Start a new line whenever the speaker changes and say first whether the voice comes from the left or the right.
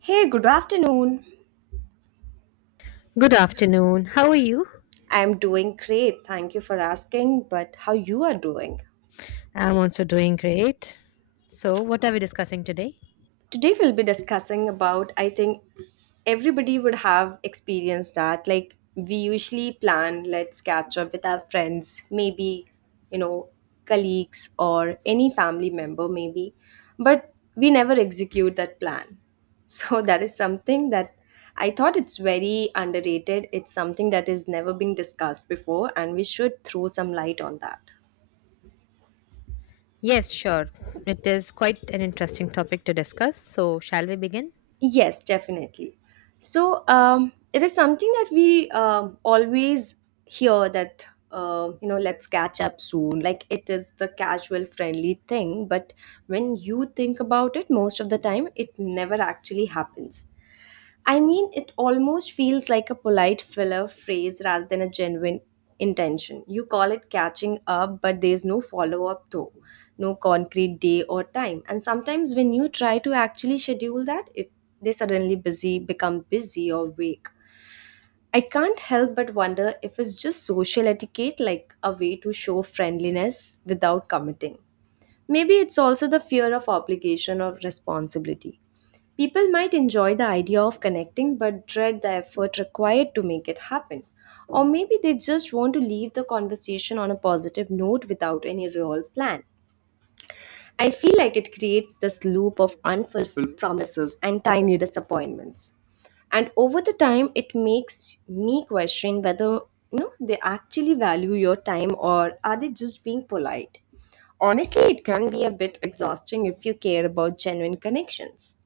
right: Hey, good afternoon.
left: Good afternoon. How are you?
right: I'm doing great. Thank you for asking. But how you are doing?
left: I'm also doing great. So, what are we discussing today?
right: Today we'll be discussing about, I think, everybody would have experienced that, like, we usually plan, let's catch up with our friends, maybe, you know colleagues or any family member, maybe, but we never execute that plan. So that is something that I thought it's very underrated, it's something that has never been discussed before and we should throw some light on that.
left: Yes, sure. It is quite an interesting topic to discuss. So, shall we begin?
right: Yes, definitely. So it is something that we always hear that let's catch up soon. Like, it is the casual, friendly thing, but when you think about it, most of the time, it never actually happens. I mean, it almost feels like a polite filler phrase rather than a genuine intention. You call it catching up, but there's no follow up, though, no concrete day or time. And sometimes when you try to actually schedule that, it, they suddenly busy, become busy or vague. I can't help but wonder if it's just social etiquette, like a way to show friendliness without committing. Maybe it's also the fear of obligation or responsibility. People might enjoy the idea of connecting but dread the effort required to make it happen. Or maybe they just want to leave the conversation on a positive note without any real plan. I feel like it creates this loop of unfulfilled promises and tiny disappointments. And over the time, it makes me question whether, you know, they actually value your time or are they just being polite. Honestly, it can be a bit exhausting if you care about genuine connections.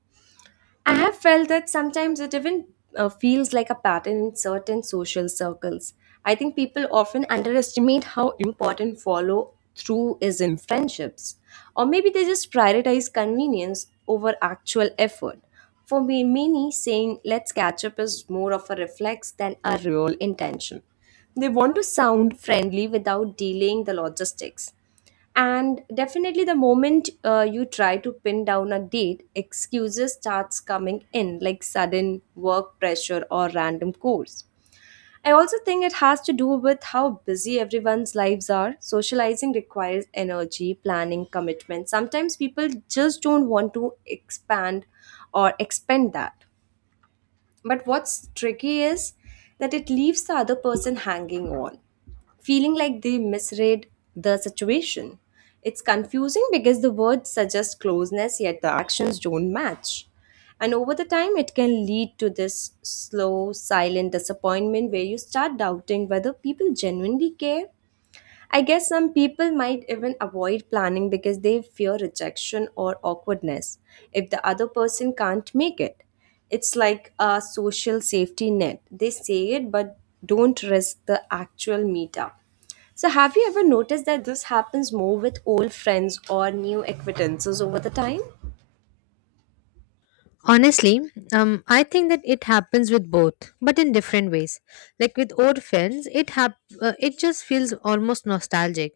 right: I have felt that sometimes it even feels like a pattern in certain social circles. I think people often underestimate how important follow through is in friendships. Or maybe they just prioritize convenience over actual effort. For me, many saying let's catch up is more of a reflex than a real intention. They want to sound friendly without delaying the logistics, and definitely the moment you try to pin down a date, excuses starts coming in, like sudden work pressure or random calls. I also think it has to do with how busy everyone's lives are. Socializing requires energy, planning, commitment. Sometimes people just don't want to expand or expend that. But what's tricky is that it leaves the other person hanging on, feeling like they misread the situation. It's confusing because the words suggest closeness, yet the actions don't match. And over the time, it can lead to this slow, silent disappointment where you start doubting whether people genuinely care. I guess some people might even avoid planning because they fear rejection or awkwardness if the other person can't make it. It's like a social safety net. They say it but don't risk the actual meetup. So, have you ever noticed that this happens more with old friends or new acquaintances over the time?
left: Honestly, I think that it happens with both, but in different ways. Like with old friends, it just feels almost nostalgic.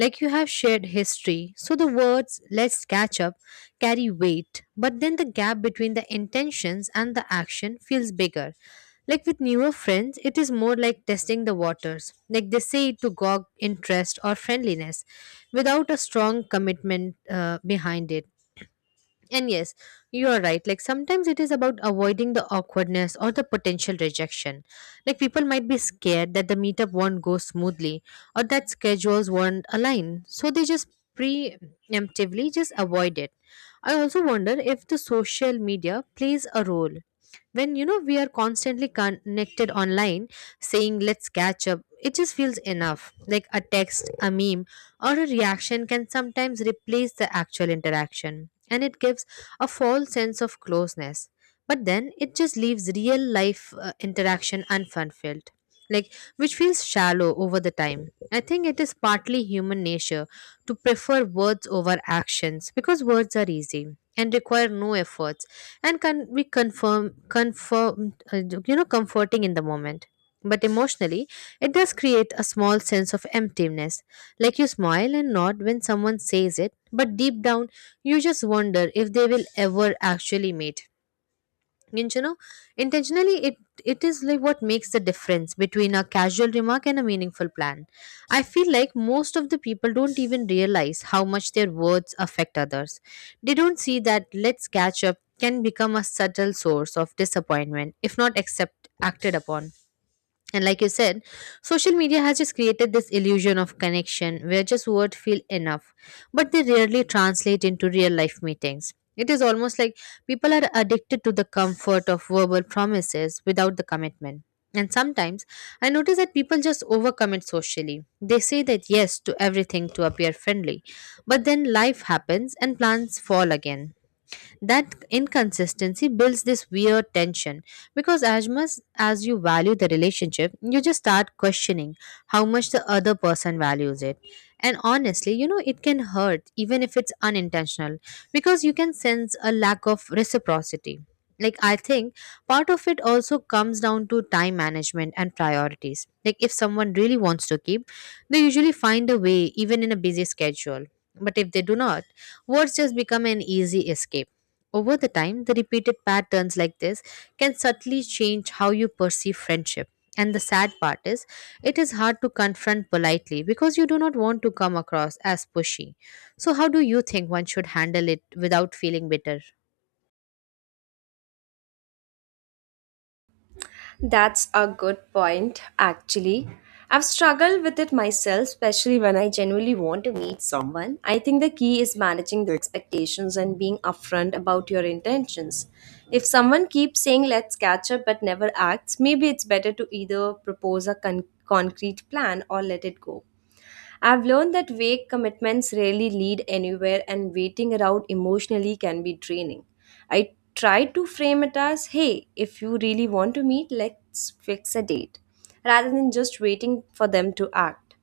left: Like you have shared history, so the words "let's catch up" carry weight, but then the gap between the intentions and the action feels bigger. Like with newer friends, it is more like testing the waters. Like they say it to gauge interest or friendliness, without a strong commitment behind it. And yes, you are right. Like sometimes it is about avoiding the awkwardness or the potential rejection. Like people might be scared that the meetup won't go smoothly or that schedules won't align. So they just preemptively just avoid it. I also wonder if the social media plays a role when you know we are constantly connected online saying let's catch up, it just feels enough. Like a text, a meme, or a reaction can sometimes replace the actual interaction, and it gives a false sense of closeness, but then it just leaves real life interaction unfulfilled, like, which feels shallow over the time. I think it is partly human nature to prefer words over actions because words are easy and require no effort and can be confirm confirm you know, comforting in the moment, but emotionally it does create a small sense of emptiness. Like you smile and nod when someone says it, but deep down you just wonder if they will ever actually meet. And you know, intentionally it is like what makes the difference between a casual remark and a meaningful plan. I feel like most of the people don't even realize how much their words affect others. They don't see that let's catch up can become a subtle source of disappointment if not accept acted upon. And like you said, social media has just created this illusion of connection where just words feel enough, but they rarely translate into real life meetings. It is almost like people are addicted to the comfort of verbal promises without the commitment. And sometimes I notice that people just overcommit socially. They say that yes to everything to appear friendly, but then life happens and plans fall again. That inconsistency builds this weird tension because as much as you value the relationship, you just start questioning how much the other person values it. And honestly, you know, it can hurt even if it's unintentional because you can sense a lack of reciprocity. Like, I think part of it also comes down to time management and priorities. Like, if someone really wants to keep, they usually find a way, even in a busy schedule. But if they do not, words just become an easy escape. Over the time, the repeated patterns like this can subtly change how you perceive friendship. And the sad part is, it is hard to confront politely because you do not want to come across as pushy. So, how do you think one should handle it without feeling bitter?
right: That's a good point, actually. I've struggled with it myself, especially when I genuinely want to meet someone. I think the key is managing the expectations and being upfront about your intentions. If someone keeps saying let's catch up but never acts, maybe it's better to either propose a concrete plan or let it go. I've learned that vague commitments rarely lead anywhere, and waiting around emotionally can be draining. I try to frame it as, hey, if you really want to meet, let's fix a date, rather than just waiting for them to act.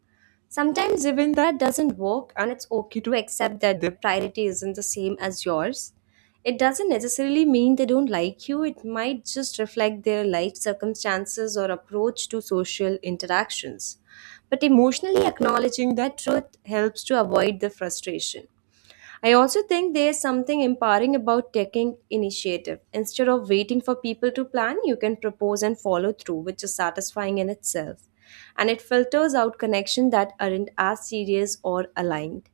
right: Sometimes even that doesn't work, and it's okay to accept that their priority isn't the same as yours. It doesn't necessarily mean they don't like you, it might just reflect their life circumstances or approach to social interactions. But emotionally acknowledging that truth helps to avoid the frustration. I also think there's something empowering about taking initiative. Instead of waiting for people to plan, you can propose and follow through, which is satisfying in itself. And it filters out connections that aren't as serious or aligned.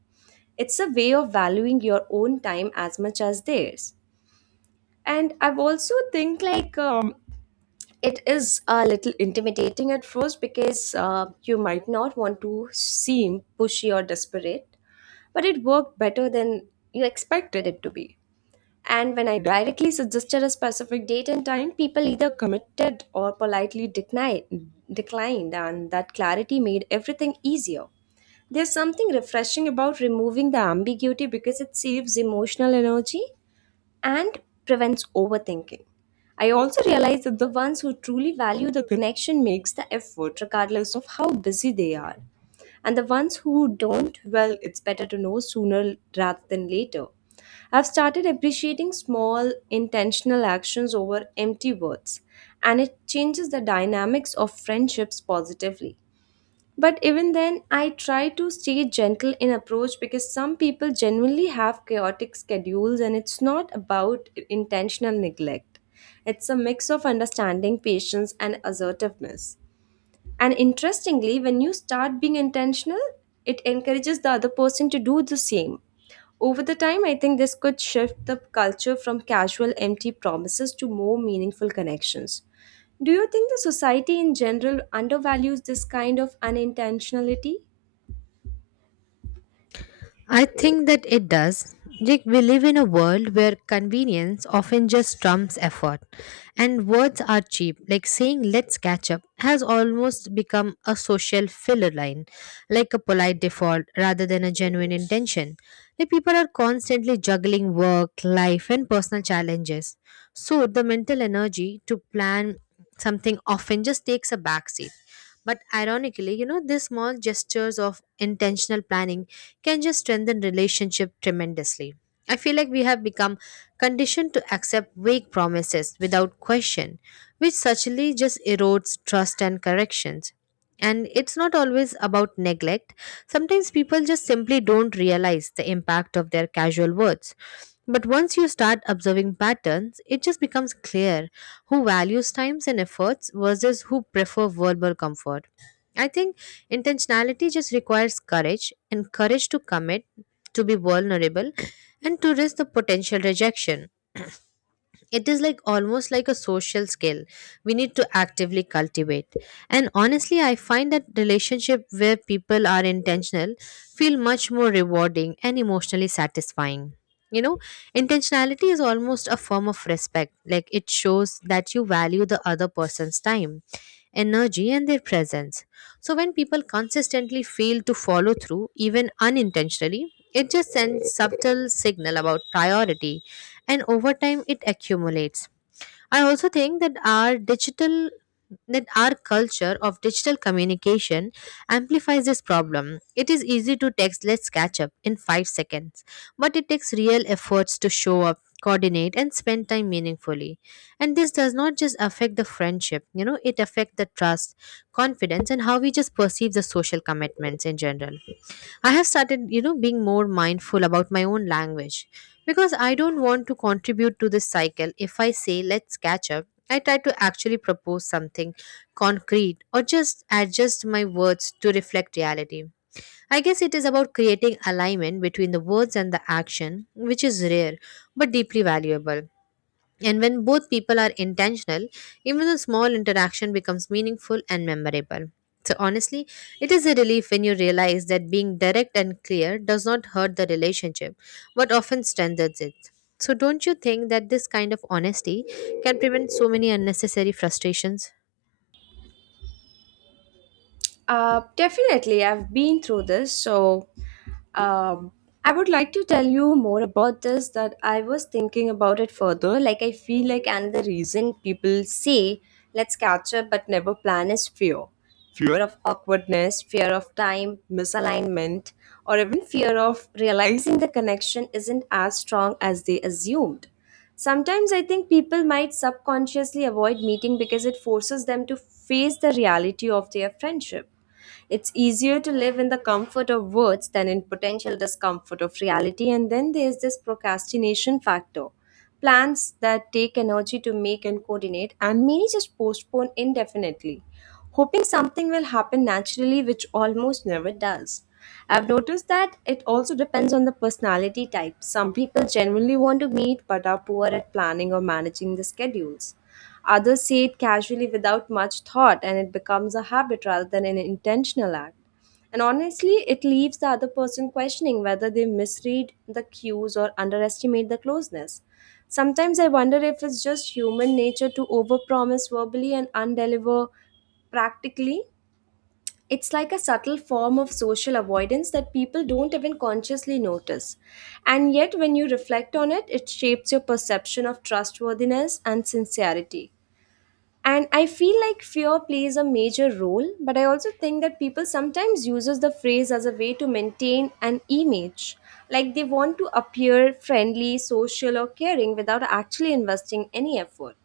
right: It's a way of valuing your own time as much as theirs. And I've also think, like, it is a little intimidating at first because you might not want to seem pushy or desperate, but it worked better than you expected it to be. And when I directly suggested a specific date and time, people either committed or politely declined, and that clarity made everything easier. There's something refreshing about removing the ambiguity because it saves emotional energy and prevents overthinking. I also realize that the ones who truly value the connection makes the effort regardless of how busy they are. And the ones who don't, well, it's better to know sooner rather than later. I've started appreciating small, intentional actions over empty words, and it changes the dynamics of friendships positively. But even then, I try to stay gentle in approach because some people genuinely have chaotic schedules, and it's not about intentional neglect. It's a mix of understanding, patience, and assertiveness. And interestingly, when you start being intentional, it encourages the other person to do the same. Over the time, I think this could shift the culture from casual, empty promises to more meaningful connections. Do you think the society in general undervalues this kind of unintentionality?
left: I think that it does. Like we live in a world where convenience often just trumps effort, and words are cheap. Like saying "let's catch up" has almost become a social filler line, like a polite default rather than a genuine intention. Like people are constantly juggling work, life, and personal challenges, so the mental energy to plan something often just takes a backseat. But ironically, you know, these small gestures of intentional planning can just strengthen relationship tremendously. I feel like we have become conditioned to accept vague promises without question, which subtly just erodes trust and corrections. And it's not always about neglect. Sometimes people just simply don't realize the impact of their casual words. But once you start observing patterns, it just becomes clear who values times and efforts versus who prefer verbal comfort. I think intentionality just requires courage and courage to commit, to be vulnerable, and to risk the potential rejection. It is like almost like a social skill we need to actively cultivate. And honestly, I find that relationship where people are intentional feel much more rewarding and emotionally satisfying. You know, intentionality is almost a form of respect. Like it shows that you value the other person's time, energy, and their presence. So, when people consistently fail to follow through, even unintentionally, it just sends subtle signal about priority, and over time it accumulates. I also think that our digital that our culture of digital communication amplifies this problem. It is easy to text, let's catch up in 5 seconds, but it takes real efforts to show up, coordinate, and spend time meaningfully. And this does not just affect the friendship, you know, it affects the trust, confidence, and how we just perceive the social commitments in general. I have started, you know, being more mindful about my own language because I don't want to contribute to this cycle. If I say, let's catch up, I try to actually propose something concrete, or just adjust my words to reflect reality. I guess it is about creating alignment between the words and the action, which is rare but deeply valuable. And when both people are intentional, even a small interaction becomes meaningful and memorable. So, honestly, it is a relief when you realize that being direct and clear does not hurt the relationship but often strengthens it. So, don't you think that this kind of honesty can prevent so many unnecessary frustrations?
right: Definitely, I've been through this. So, um, I would like to tell you more about this. That I was thinking about it further. Like, I feel like another reason people say let's catch up but never plan is fear of awkwardness, fear of time, misalignment, or even fear of realizing the connection isn't as strong as they assumed. Sometimes I think people might subconsciously avoid meeting because it forces them to face the reality of their friendship. It's easier to live in the comfort of words than in potential discomfort of reality. And then there's this procrastination factor, plans that take energy to make and coordinate, and many just postpone indefinitely, hoping something will happen naturally, which almost never does. I've noticed that it also depends on the personality type. Some people genuinely want to meet but are poor at planning or managing the schedules. Others say it casually without much thought and it becomes a habit rather than an intentional act. And honestly, it leaves the other person questioning whether they misread the cues or underestimate the closeness. Sometimes I wonder if it's just human nature to overpromise verbally and undeliver practically. It's like a subtle form of social avoidance that people don't even consciously notice. And yet, when you reflect on it, it shapes your perception of trustworthiness and sincerity. And I feel like fear plays a major role, but I also think that people sometimes uses the phrase as a way to maintain an image. Like, they want to appear friendly, social, or caring without actually investing any effort.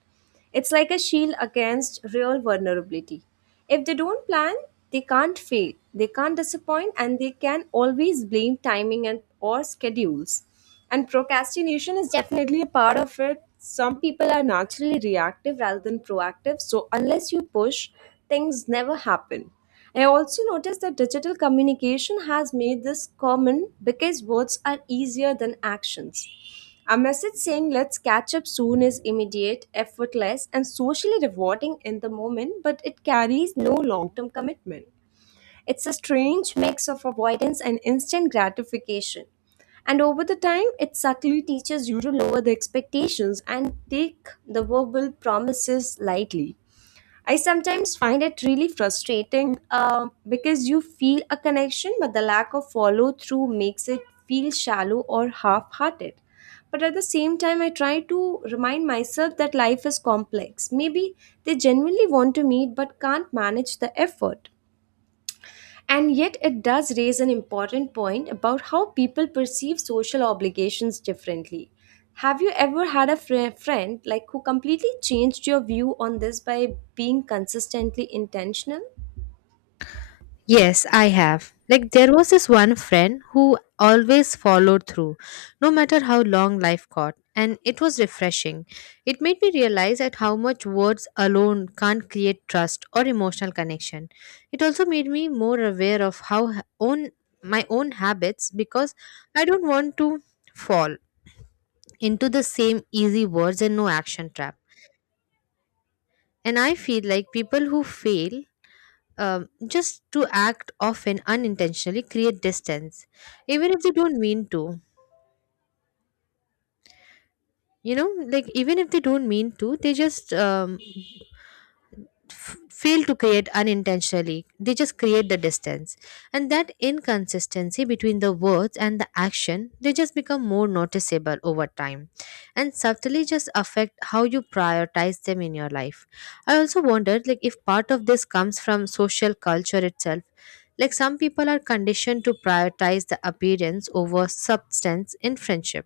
right: It's like a shield against real vulnerability. If they don't plan, they can't fail, they can't disappoint, and they can always blame timing and or schedules. And procrastination is definitely a part of it. Some people are naturally reactive rather than proactive, so unless you push, things never happen. I also noticed that digital communication has made this common because words are easier than actions. A message saying let's catch up soon is immediate, effortless, and socially rewarding in the moment, but it carries no long term commitment. It's a strange mix of avoidance and instant gratification. And over the time, it subtly teaches you to lower the expectations and take the verbal promises lightly. I sometimes find it really frustrating because you feel a connection, but the lack of follow through makes it feel shallow or half hearted. But at the same time, I try to remind myself that life is complex. Maybe they genuinely want to meet but can't manage the effort. And yet, it does raise an important point about how people perceive social obligations differently. Have you ever had a friend like who completely changed your view on this by being consistently intentional?
left: Yes, I have. Like, there was this one friend who always followed through, no matter how long life got, and it was refreshing. It made me realize at how much words alone can't create trust or emotional connection. It also made me more aware of own my own habits because I don't want to fall into the same easy words and no action trap. And I feel like people who fail just to act often unintentionally create distance even if they don't mean to. You know, like even if they don't mean to, they just fail to create unintentionally. They just create the distance. And that inconsistency between the words and the action, they just become more noticeable over time and subtly just affect how you prioritize them in your life. I also wondered like if part of this comes from social culture itself. Like some people are conditioned to prioritize the appearance over substance in friendship,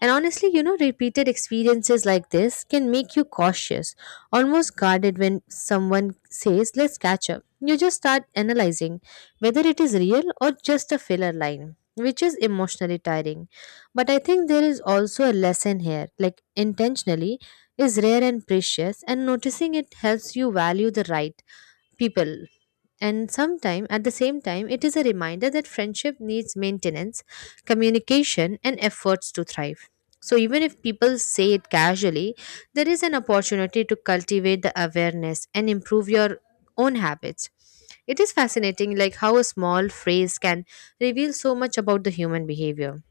left: and honestly, you know, repeated experiences like this can make you cautious, almost guarded when someone says, let's catch up. You just start analyzing whether it is real or just a filler line, which is emotionally tiring. But I think there is also a lesson here, like intentionally is rare and precious, and noticing it helps you value the right people. And sometime at the same time it is a reminder that friendship needs maintenance, communication, and efforts to thrive. So even if people say it casually, there is an opportunity to cultivate the awareness and improve your own habits. It is fascinating like how a small phrase can reveal so much about the human behavior.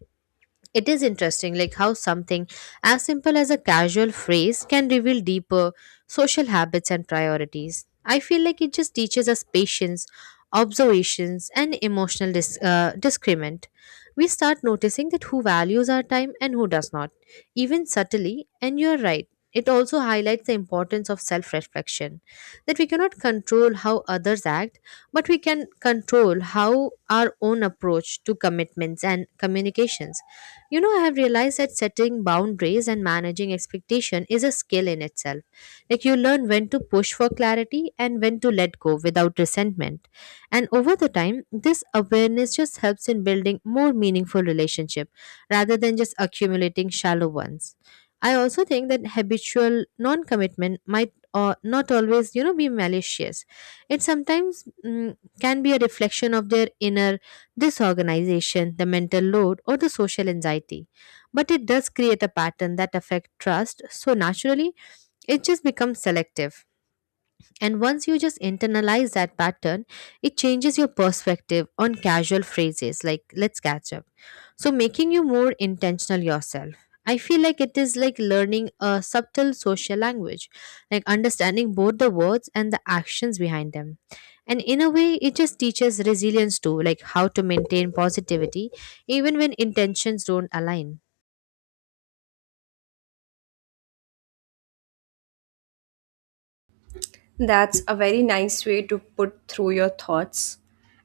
left: It is interesting, like how something as simple as a casual phrase can reveal deeper social habits and priorities. I feel like it just teaches us patience, observations, and emotional discernment. We start noticing that who values our time and who does not, even subtly, and you're right. It also highlights the importance of self reflection that we cannot control how others act, but we can control how our own approach to commitments and communications. You know, I have realized that setting boundaries and managing expectation is a skill in itself. Like you learn when to push for clarity and when to let go without resentment. And over the time, this awareness just helps in building more meaningful relationship rather than just accumulating shallow ones. I also think that habitual non-commitment might not always, you know, be malicious. It sometimes can be a reflection of their inner disorganization, the mental load, or the social anxiety. But it does create a pattern that affects trust, so naturally, it just becomes selective. And once you just internalize that pattern, it changes your perspective on casual phrases like let's catch up, so making you more intentional yourself. I feel like it is like learning a subtle social language, like understanding both the words and the actions behind them. And in a way, it just teaches resilience too, like how to maintain positivity even when intentions don't align.
right: That's a very nice way to put through your thoughts.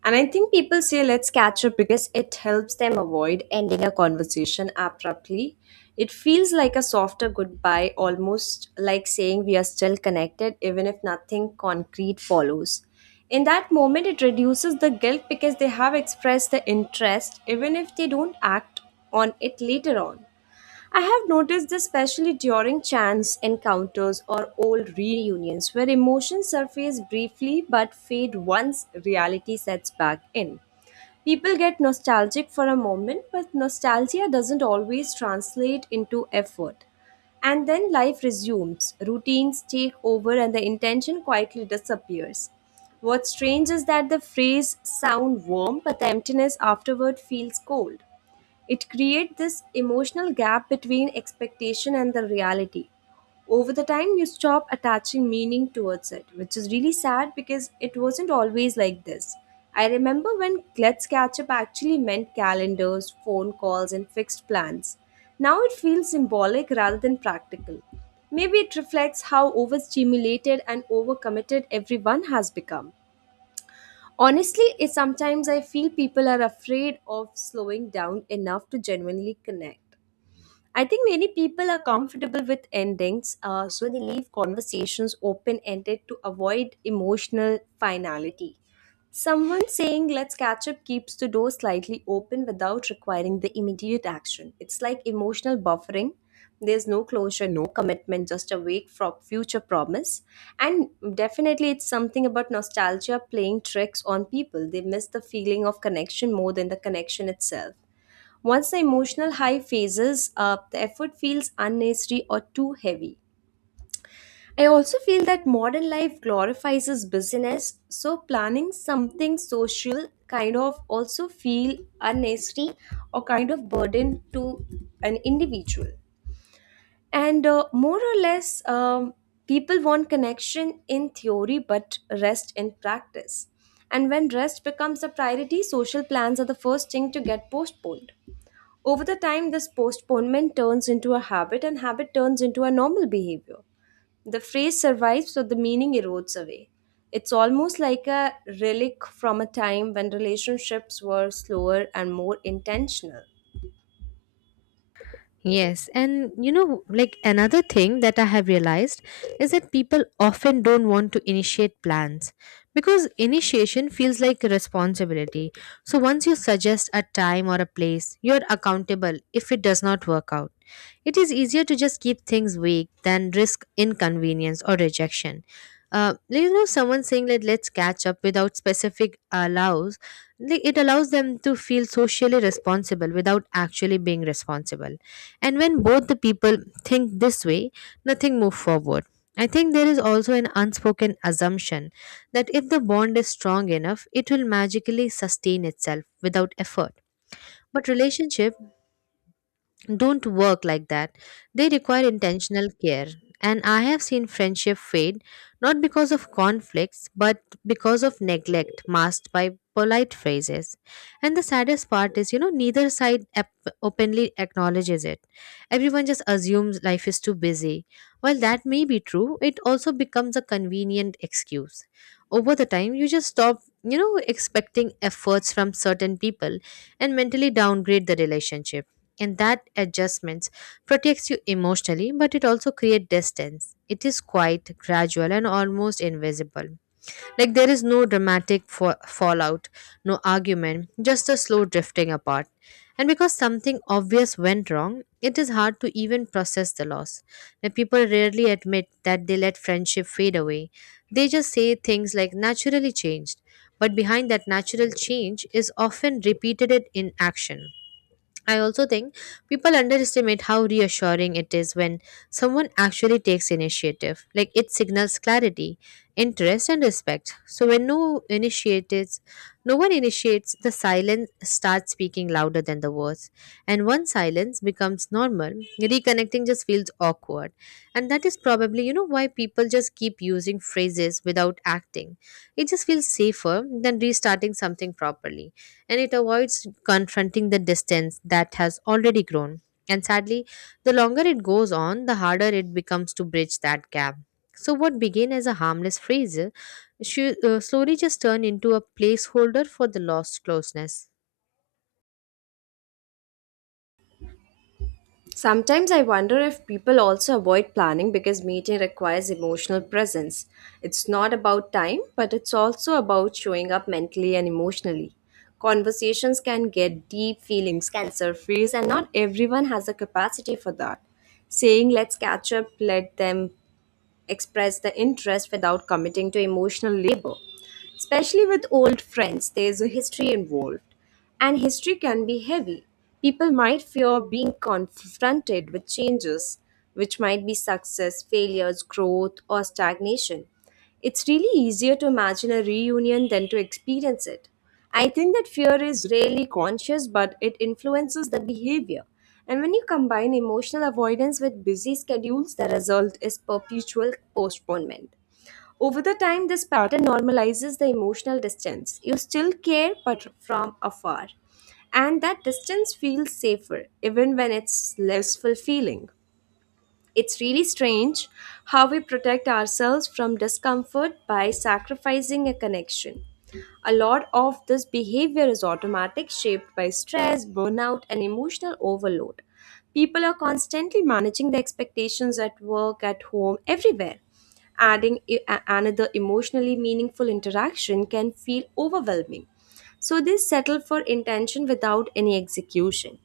right: And I think people say let's catch up because it helps them avoid ending a conversation abruptly. It feels like a softer goodbye, almost like saying we are still connected, even if nothing concrete follows. In that moment, it reduces the guilt because they have expressed the interest, even if they don't act on it later on. I have noticed this especially during chance encounters or old reunions where emotions surface briefly but fade once reality sets back in. People get nostalgic for a moment, but nostalgia doesn't always translate into effort. And then life resumes, routines take over, and the intention quietly disappears. What's strange is that the phrase sound warm, but the emptiness afterward feels cold. It creates this emotional gap between expectation and the reality. Over the time, you stop attaching meaning towards it, which is really sad because it wasn't always like this. I remember when Let's Catch Up actually meant calendars, phone calls, and fixed plans. Now it feels symbolic rather than practical. Maybe it reflects how overstimulated and overcommitted everyone has become. Honestly, it sometimes I feel people are afraid of slowing down enough to genuinely connect. I think many people are comfortable with endings, so they leave conversations open ended to avoid emotional finality. Someone saying, let's catch up, keeps the door slightly open without requiring the immediate action. It's like emotional buffering. There's no closure, no commitment, just a wake from future promise. And definitely, it's something about nostalgia playing tricks on people. They miss the feeling of connection more than the connection itself. Once the emotional high phases up, the effort feels unnecessary or too heavy. I also feel that modern life glorifies as business, so planning something social kind of also feel unnecessary or kind of burden to an individual. And people want connection in theory but rest in practice. And when rest becomes a priority, social plans are the first thing to get postponed. Over the time, this postponement turns into a habit, and habit turns into a normal behavior. The phrase survives, so the meaning erodes away. It's almost like a relic from a time when relationships were slower and more intentional.
left: Yes, and you know, like another thing that I have realized is that people often don't want to initiate plans because initiation feels like a responsibility. So once you suggest a time or a place, you're accountable if it does not work out. It is easier to just keep things vague than risk inconvenience or rejection. Someone saying that let's catch up without specific allows like it allows them to feel socially responsible without actually being responsible, and when both the people think this way, nothing moves forward. I think there is also an unspoken assumption that if the bond is strong enough, it will magically sustain itself without effort, but relationship don't work like that. They require intentional care. And I have seen friendship fade, not because of conflicts but because of neglect masked by polite phrases. And the saddest part is, neither side openly acknowledges it. Everyone just assumes life is too busy. While that may be true, it also becomes a convenient excuse. Over the time, you just stop, expecting efforts from certain people and mentally downgrade the relationship, and that adjustments protects you emotionally, but it also creates distance. It is quite gradual and almost invisible. Like there is no dramatic fallout, no argument, just a slow drifting apart. And because something obvious went wrong, it is hard to even process the loss. Now people rarely admit that they let friendship fade away. They just say things like naturally changed, but behind that natural change is often repeated in action I also think people underestimate how reassuring it is when someone actually takes initiative. Like it signals clarity, interest, and respect. So when no one initiates, the silence starts speaking louder than the words. And once silence becomes normal, reconnecting just feels awkward. And that is probably, why people just keep using phrases without acting. It just feels safer than restarting something properly, and it avoids confronting the distance that has already grown. And sadly, the longer it goes on, the harder it becomes to bridge that gap. So, what began as a harmless phrase slowly just turned into a placeholder for the lost closeness.
right: Sometimes I wonder if people also avoid planning because meeting requires emotional presence. It's not about time, but it's also about showing up mentally and emotionally. Conversations can get deep, feelings can surface, and not everyone has the capacity for that. Saying let's catch up, let them express the interest without committing to emotional labor. Especially with old friends, there's a history involved, and history can be heavy. People might fear being confronted with changes, which might be success, failures, growth, or stagnation. It's really easier to imagine a reunion than to experience it. I think that fear is rarely conscious, but it influences the behavior. And when you combine emotional avoidance with busy schedules, the result is perpetual postponement. Over the time, this pattern normalizes the emotional distance. You still care, but from afar. And that distance feels safer, even when it's less fulfilling. It's really strange how we protect ourselves from discomfort by sacrificing a connection. A lot of this behavior is automatic, shaped by stress, burnout, and emotional overload. People are constantly managing their expectations at work, at home, everywhere. Adding another emotionally meaningful interaction can feel overwhelming. So they settle for intention without any execution.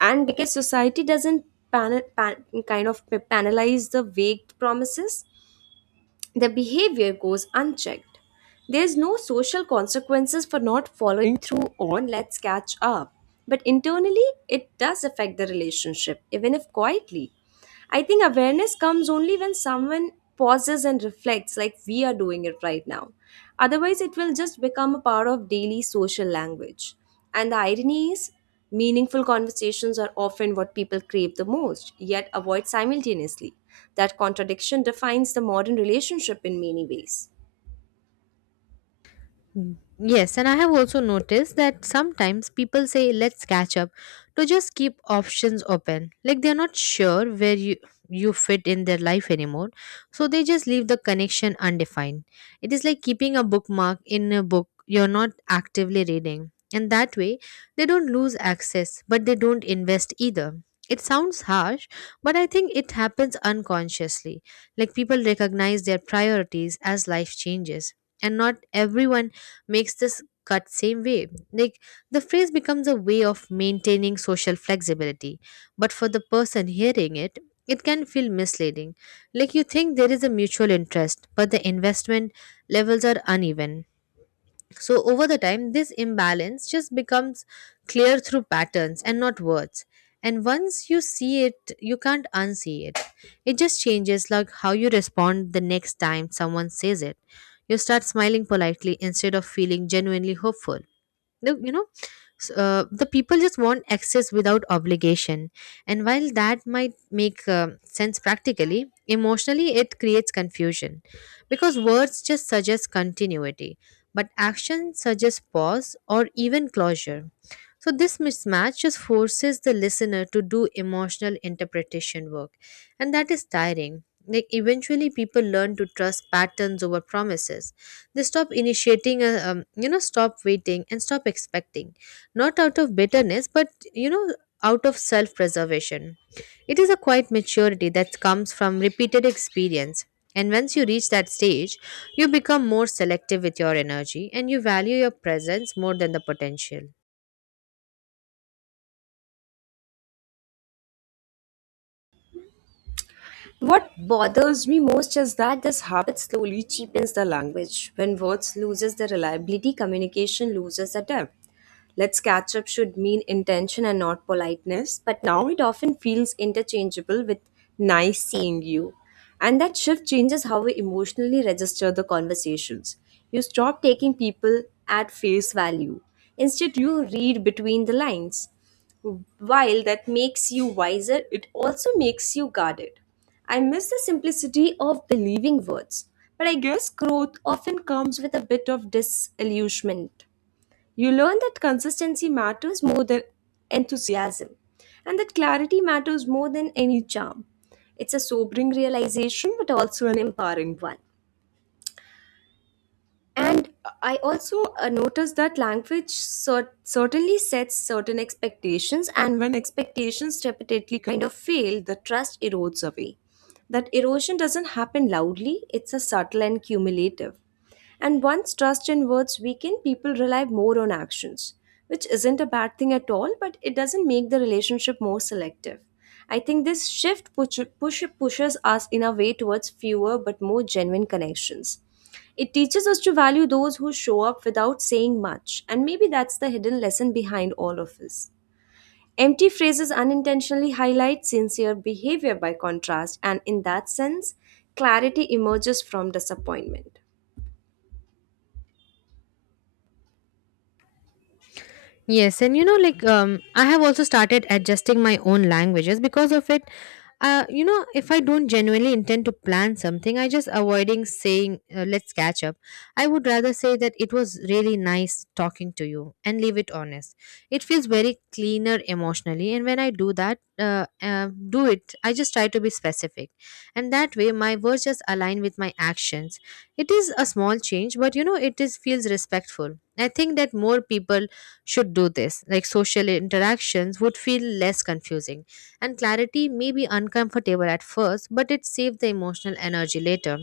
right: And because society doesn't kind of penalize the vague promises, the behavior goes unchecked. There's no social consequences for not following through on let's catch up. But internally, it does affect the relationship, even if quietly. I think awareness comes only when someone pauses and reflects, like we are doing it right now. Otherwise, it will just become a part of daily social language. And the irony is, meaningful conversations are often what people crave the most, yet avoid simultaneously. That contradiction defines the modern relationship in many ways.
left: Yes, and I have also noticed that sometimes people say let's catch up to just keep options open. Like they're not sure where you fit in their life anymore, so they just leave the connection undefined. It is like keeping a bookmark in a book you're not actively reading. And that way, they don't lose access, but they don't invest either. It sounds harsh, but I think it happens unconsciously. Like people recognize their priorities as life changes, and not everyone makes this cut same way. Like the phrase becomes a way of maintaining social flexibility, but for the person hearing it, it can feel misleading. Like you think there is a mutual interest, but the investment levels are uneven. So, over the time, this imbalance just becomes clear through patterns and not words. And once you see it, you can't unsee it. It just changes like how you respond the next time someone says it. You start smiling politely instead of feeling genuinely hopeful. The you know s- uh, the people just want access without obligation, and while that might make sense practically, emotionally it creates confusion, because words just suggest continuity but action suggests pause or even closure. So this mismatch just forces the listener to do emotional interpretation work, and that is tiring. Like eventually people learn to trust patterns over promises. They stop initiating, stop waiting and stop expecting. Not out of bitterness, but, you know, out of self preservation. It is a quiet maturity that comes from repeated experience. And once you reach that stage, you become more selective with your energy, and you value your presence more than the potential.
right: What bothers me most is that this habit slowly cheapens the language. When words loses their reliability, communication loses the depth. Let's catch up should mean intention and not politeness, but now it often feels interchangeable with nice seeing you. And that shift changes how we emotionally register the conversations. You stop taking people at face value. Instead, you read between the lines. While that makes you wiser, it also makes you guarded. I miss the simplicity of believing words, but I guess growth often comes with a bit of disillusionment. You learn that consistency matters more than enthusiasm, and that clarity matters more than any charm. It's a sobering realization, but also an empowering one. And I also noticed that language certainly sets certain expectations, and when expectations repeatedly kind of fail, the trust erodes away. That erosion doesn't happen loudly, it's a subtle and cumulative. And once trust in words weaken, people rely more on actions, which isn't a bad thing at all, but it doesn't make the relationship more selective. I think this shift pushes us in a way towards fewer but more genuine connections. It teaches us to value those who show up without saying much, and maybe that's the hidden lesson behind all of this. Empty phrases unintentionally highlight sincere behavior by contrast, and in that sense, clarity emerges from disappointment.
left: Yes, and I have also started adjusting my own languages because of it. If I don't genuinely intend to plan something, I just avoiding saying "let's catch up." I would rather say that it was really nice talking to you and leave it honest. It feels very cleaner emotionally, and when I do that, do it. I just try to be specific, and that way my words just align with my actions. It is a small change, but it is feels respectful. I think that more people should do this. Like social interactions would feel less confusing, and clarity may be uncomfortable at first, but it saves the emotional energy later.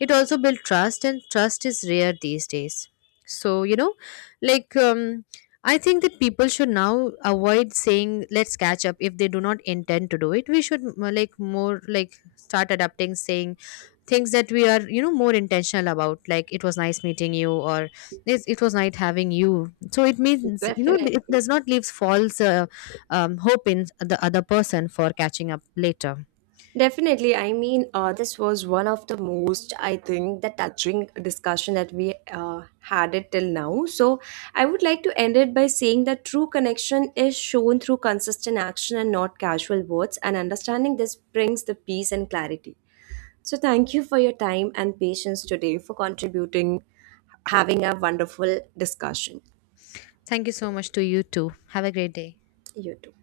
left: It also builds trust, and trust is rare these days. So, like, um, I think that people should now avoid saying let's catch up if they do not intend to do it. We should like more like start adapting saying things that we are, more intentional about, like it was nice meeting you, or yes, it was nice having you. So it means, it
right: Definitely.
left: does not leave false hope in the other person for catching up later.
right: Definitely. I mean, this was one of the most, I think, the touching discussion that we had it till now. So, I would like to end it by saying that true connection is shown through consistent action and not casual words. And understanding this brings the peace and clarity. So, thank you for your time and patience today for contributing, having a wonderful discussion.
left: Thank you so much to you too. Have a great day.
right: You too.